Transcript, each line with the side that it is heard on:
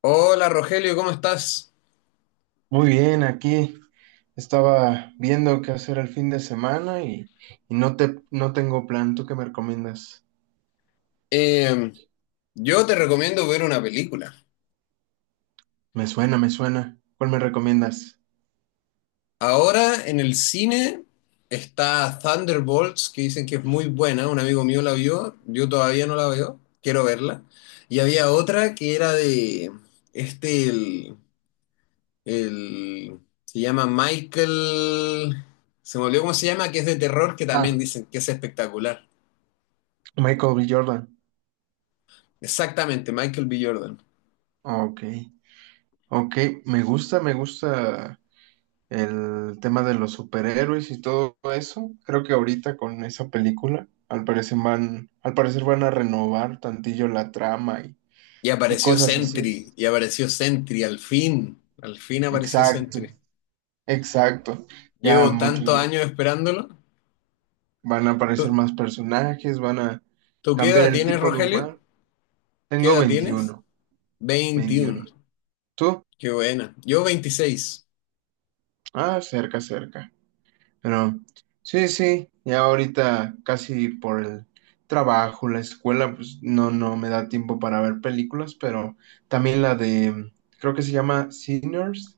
left: Hola Rogelio, ¿cómo estás?
right: Muy bien, aquí estaba viendo qué hacer el fin de semana y no tengo plan. ¿Tú qué me recomiendas?
left: Eh, yo te recomiendo ver una película.
right: Me suena, me suena. ¿Cuál me recomiendas?
left: Ahora en el cine está Thunderbolts, que dicen que es muy buena. Un amigo mío la vio, yo todavía no la veo, quiero verla. Y había otra que era de este, se llama Michael, se me olvidó cómo se llama, que es de terror, que también
right: Ah,
left: dicen que es espectacular.
right: Michael B. Jordan.
left: Exactamente, Michael B. Jordan.
right: Ah, ok, ok, me gusta el tema de los superhéroes y todo eso. Creo que ahorita con esa película, al parecer van a renovar tantillo la trama y, y cosas así.
left: Y apareció Sentry, al fin apareció
right: Exacto,
left: Sentry.
right: exacto. Ya
left: Llevo
right: mucho y
left: tantos años
right: más.
left: esperándolo.
right: Van a aparecer
left: ¿Tú,
right: más personajes, van a
left: tú qué
right: cambiar
left: edad
right: el
left: tienes,
right: tipo de
left: Rogelio?
right: humano.
left: ¿Qué
right: Tengo
left: edad tienes?
right: 21, 21.
left: 21.
right: ¿Tú?
left: Qué buena. Yo 26.
right: Ah, cerca, cerca. Pero sí, sí, ya ahorita casi por el trabajo, la escuela, pues no, no me da tiempo para ver películas. Pero también creo que se llama Sinners,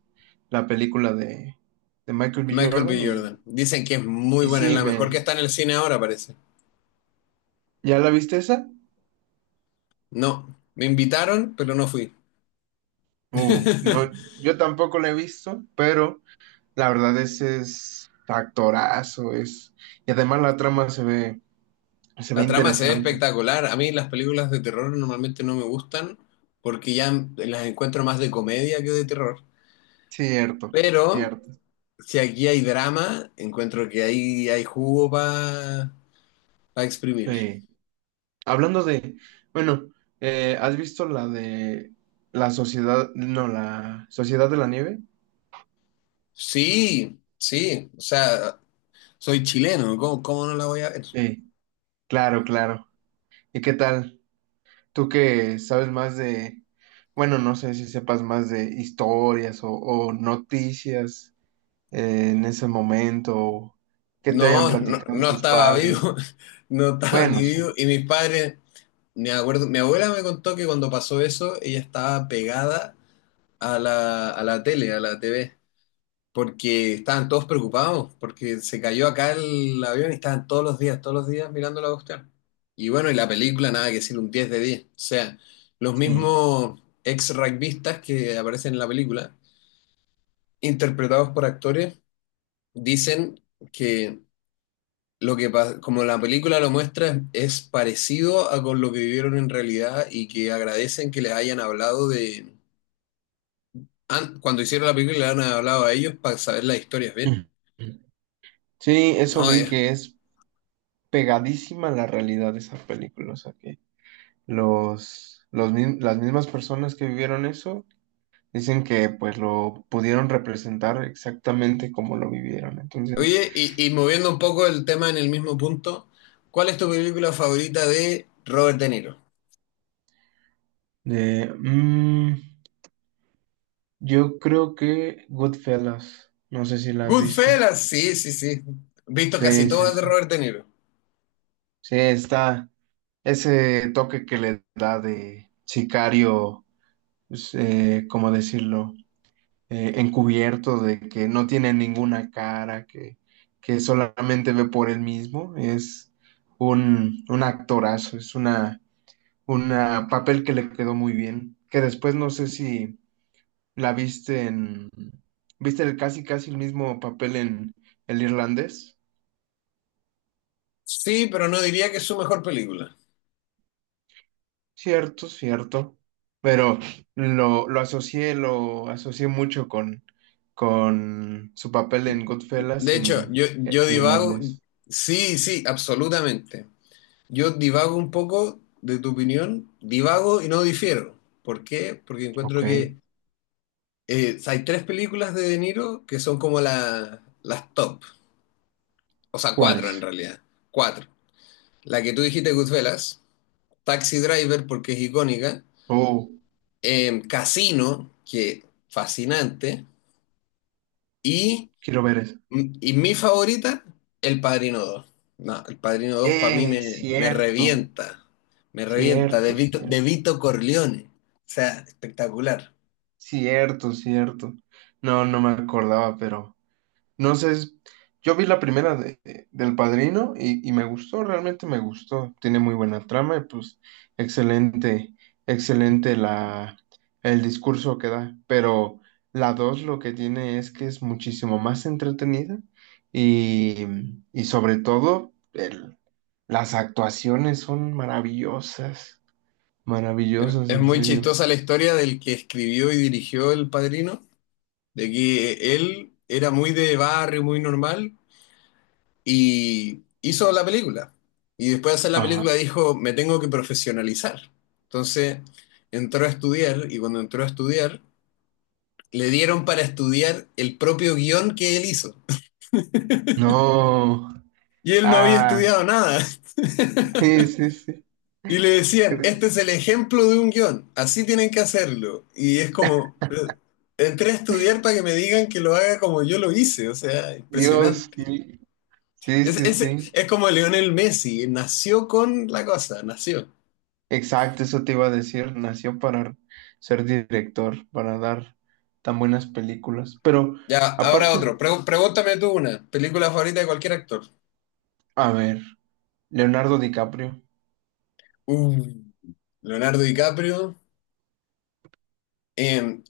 right: la película de Michael
left: De
right: B.
left: Michael B.
right: Jordan, y,
left: Jordan. Dicen que es muy
right: y
left: buena, es
right: sí,
left: la mejor que está en el cine ahora, parece.
right: ¿ya la viste esa?
left: No, me invitaron, pero no fui.
right: No, yo tampoco la he visto, pero la verdad, ese es factorazo, es. Y además la trama se ve
left: La trama se ve
right: interesante.
left: espectacular. A mí las películas de terror normalmente no me gustan porque ya las encuentro más de comedia que de terror.
right: Cierto,
left: Pero
right: cierto.
left: si aquí hay drama, encuentro que ahí hay jugo para exprimir.
right: Sí. Hablando de, bueno, ¿has visto la de la sociedad, no, la Sociedad de la Nieve?
left: Sí, sí, o sea, soy chileno, ¿cómo, cómo no la voy a ver?
right: Sí, claro, claro. ¿Y qué tal? Tú que sabes más de, bueno, no sé si sepas más de historias o noticias en ese momento, o que te hayan
left: No, no,
right: platicado
left: no
right: tus
left: estaba
right: padres.
left: vivo, no estaba ni
right: Bueno, sí.
left: vivo. Y mis padres, me acuerdo, mi abuela me contó que cuando pasó eso, ella estaba pegada a la tele, a la TV. Porque estaban todos preocupados, porque se cayó acá el avión y estaban todos los días mirando la cuestión. Y bueno, y la película, nada que decir, un 10 de 10. O sea, los
right: Sí.
left: mismos ex rugbistas que aparecen en la película, interpretados por actores, dicen que como la película lo muestra, es parecido a con lo que vivieron en realidad y que agradecen que les hayan hablado de. Cuando hicieron la película, le han hablado a ellos para saber las historias bien.
right: Ujú. Sí, eso
left: No,
right: vi
left: es.
right: que es pegadísima a la realidad de esa película, o sea que las mismas personas que vivieron eso dicen que pues lo pudieron representar exactamente como lo vivieron. Entonces,
left: Oye, y moviendo un poco el tema en el mismo punto, ¿cuál es tu película favorita de Robert De Niro?
right: de, mm, yo creo que Goodfellas, no sé si la has visto.
left: Goodfellas, sí, sí, sí. Visto casi
right: Sí, sí,
left: todas de
right: sí.
left: Robert De Niro.
right: Sí, está ese toque que le da de sicario, pues, ¿cómo decirlo? Encubierto, de que no tiene ninguna cara, que solamente ve por él mismo. Es un actorazo, es una papel que le quedó muy bien. Que después no sé si la viste en, viste el casi casi el mismo papel en el irlandés.
left: Sí, pero no diría que es su mejor película.
right: Cierto, cierto. Pero lo asocié mucho con su papel en Goodfellas
left: De
right: y
left: hecho,
right: en
left: yo,
right: el
left: yo divago,
right: irlandés.
left: sí, sí, absolutamente. Yo divago un poco de tu opinión, divago y no difiero. ¿Por qué? Porque
right: Ok.
left: encuentro que hay tres películas de De Niro que son como las top, o sea, cuatro en
right: ¿Cuáles?
left: realidad, cuatro. La que tú dijiste, Goodfellas, Taxi Driver, porque es icónica,
right: Oh,
left: Casino, que fascinante, y,
right: quiero ver eso.
left: y mi favorita, El Padrino dos. No, El Padrino dos para mí me,
right: Cierto,
left: me revienta,
right: cierto,
left: De
right: cierto,
left: Vito Corleone, o sea, espectacular.
right: cierto, cierto. No, no me acordaba, pero no sé. Yo vi la primera del Padrino, y me gustó, realmente me gustó. Tiene muy buena trama y pues excelente, excelente el discurso que da. Pero la dos lo que tiene es que es muchísimo más entretenida y, y sobre todo el, Las actuaciones son maravillosas,
left: Es
right: maravillosas,
left: es
right: en
left: muy
right: serio.
left: chistosa la historia del que escribió y dirigió El Padrino, de que él era muy de barrio, muy normal, y hizo la película. Y después de hacer la
right: Ajá.
left: película dijo, me tengo que profesionalizar. Entonces entró a estudiar y cuando entró a estudiar, le dieron para estudiar el propio guión que él hizo.
right: No.
left: Y él no había
right: Ah,
left: estudiado nada.
right: sí, sí, sí.
left: Y le decían, este es el ejemplo de un guión, así tienen que hacerlo. Y es como, pero entré a estudiar para que me digan que lo haga como yo lo hice. O sea,
right: Dios,
left: impresionante.
right: sí, sí,
left: Es,
right: sí,
left: es,
right: sí.
left: es como Lionel Messi, nació con la cosa, nació.
right: Exacto, eso te iba a decir. Nació para ser director, para dar tan buenas películas. Pero
left: Ya, ahora
right: aparte,
left: otro. Pregúntame tú una. Película favorita de cualquier actor.
right: a ver, Leonardo DiCaprio.
left: Uh, Leonardo DiCaprio. Em,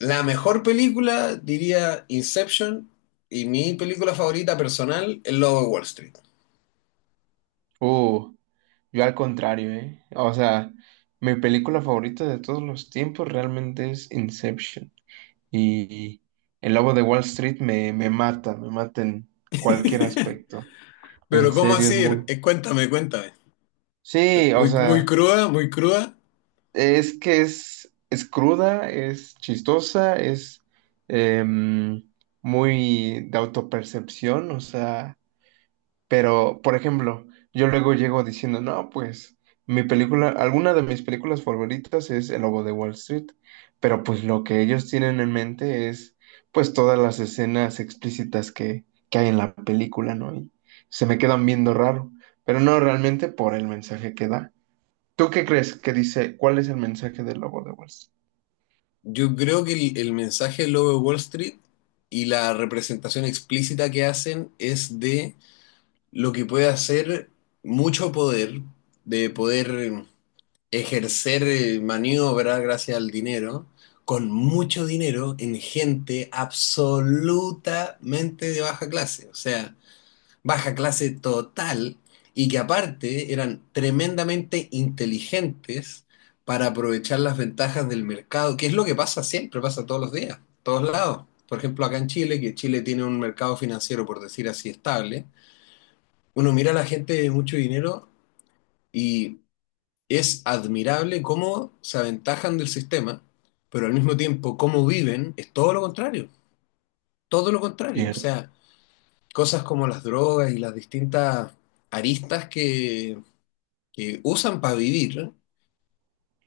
left: la mejor película, diría Inception. Y mi película favorita personal, El Lobo de Wall Street.
right: Uh, yo al contrario, ¿eh? O sea, mi película favorita de todos los tiempos realmente es Inception. Y el lobo de Wall Street me mata en cualquier aspecto. En
left: Pero ¿cómo
right: serio,
left: así?
right: es muy.
left: Cuéntame, cuéntame.
right: Sí, o
left: Muy, muy
right: sea,
left: cruda, muy cruda.
right: es que es cruda, es chistosa, es em, muy de autopercepción, o sea, pero, por ejemplo, yo luego llego diciendo, no, pues mi película, alguna de mis películas favoritas es El Lobo de Wall Street, pero pues lo que ellos tienen en mente es pues todas las escenas explícitas que hay en la película, ¿no? Y se me quedan viendo raro, pero no realmente por el mensaje que da. ¿Tú qué crees que dice? ¿Cuál es el mensaje del Lobo de Wall Street?
left: Yo creo que el mensaje del Lobo de Wall Street y la representación explícita que hacen es de lo que puede hacer mucho poder, de poder ejercer maniobra gracias al dinero, con mucho dinero, en gente absolutamente de baja clase, o sea, baja clase total, y que aparte eran tremendamente inteligentes para aprovechar las ventajas del mercado, que es lo que pasa siempre, pasa todos los días, todos lados. Por ejemplo, acá en Chile, que Chile tiene un mercado financiero, por decir así, estable, uno mira a la gente de mucho dinero y es admirable cómo se aventajan del sistema, pero al mismo tiempo cómo viven es todo lo contrario, todo lo contrario. O
right: Cierto.
left: sea, cosas como las drogas y las distintas aristas que usan para vivir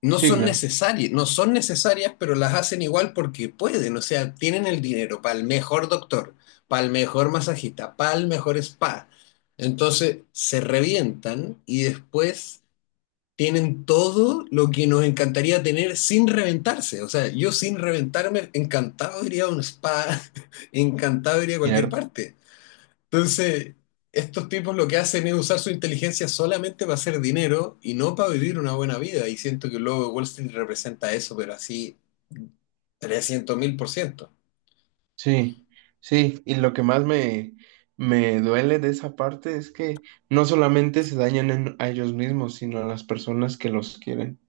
left: no
right: Sí,
left: son
right: claro.
left: necesarias, no son necesarias, pero las hacen igual porque pueden. O sea, tienen el dinero para el mejor doctor, para el mejor masajista, para el mejor spa. Entonces se revientan y después tienen todo lo que nos encantaría tener sin reventarse. O sea, yo sin reventarme, encantado iría a un spa, encantado iría a cualquier
right: Cierto.
left: parte. Entonces, estos tipos lo que hacen es usar su inteligencia solamente para hacer dinero y no para vivir una buena vida. Y siento que luego Wall Street representa eso, pero así 300 mil por ciento.
right: Sí, sí, y lo que más me duele de esa parte es que no solamente se dañan a ellos mismos, sino a las personas que los quieren.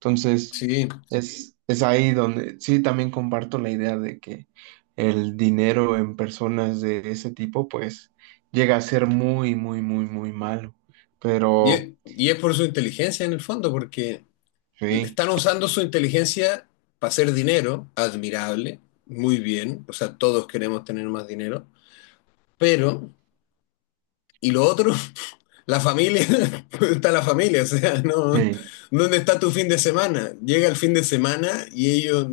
right: Entonces,
left: Sí.
right: es ahí donde sí también comparto la idea de que el dinero en personas de ese tipo, pues, llega a ser muy, muy, muy, muy malo. Pero,
left: Y es por su inteligencia en el fondo, porque
right: sí,
left: están usando su inteligencia para hacer dinero, admirable, muy bien, o sea, todos queremos tener más dinero, pero, y lo otro, la familia, ¿dónde está la familia? O sea, no,
right: sí,
left: ¿dónde está tu fin de semana? Llega el fin de semana y ellos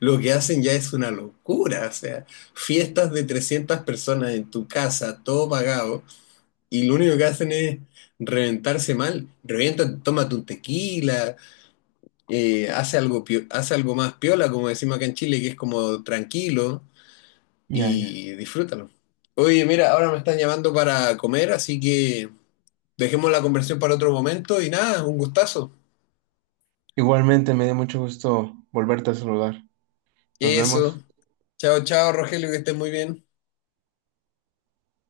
left: lo que hacen ya es una locura, o sea, fiestas de 300 personas en tu casa, todo pagado, y lo único que hacen es reventarse mal, revientan, tómate un tequila, hace algo, hace algo más piola, como decimos acá en Chile, que es como tranquilo
right: ya, ya.
left: y disfrútalo. Oye, mira, ahora me están llamando para comer, así que dejemos la conversación para otro momento y nada, un gustazo.
right: Igualmente me dio mucho gusto volverte a saludar. Nos
left: Eso.
right: vemos.
left: Chao, chao, Rogelio, que estés muy bien.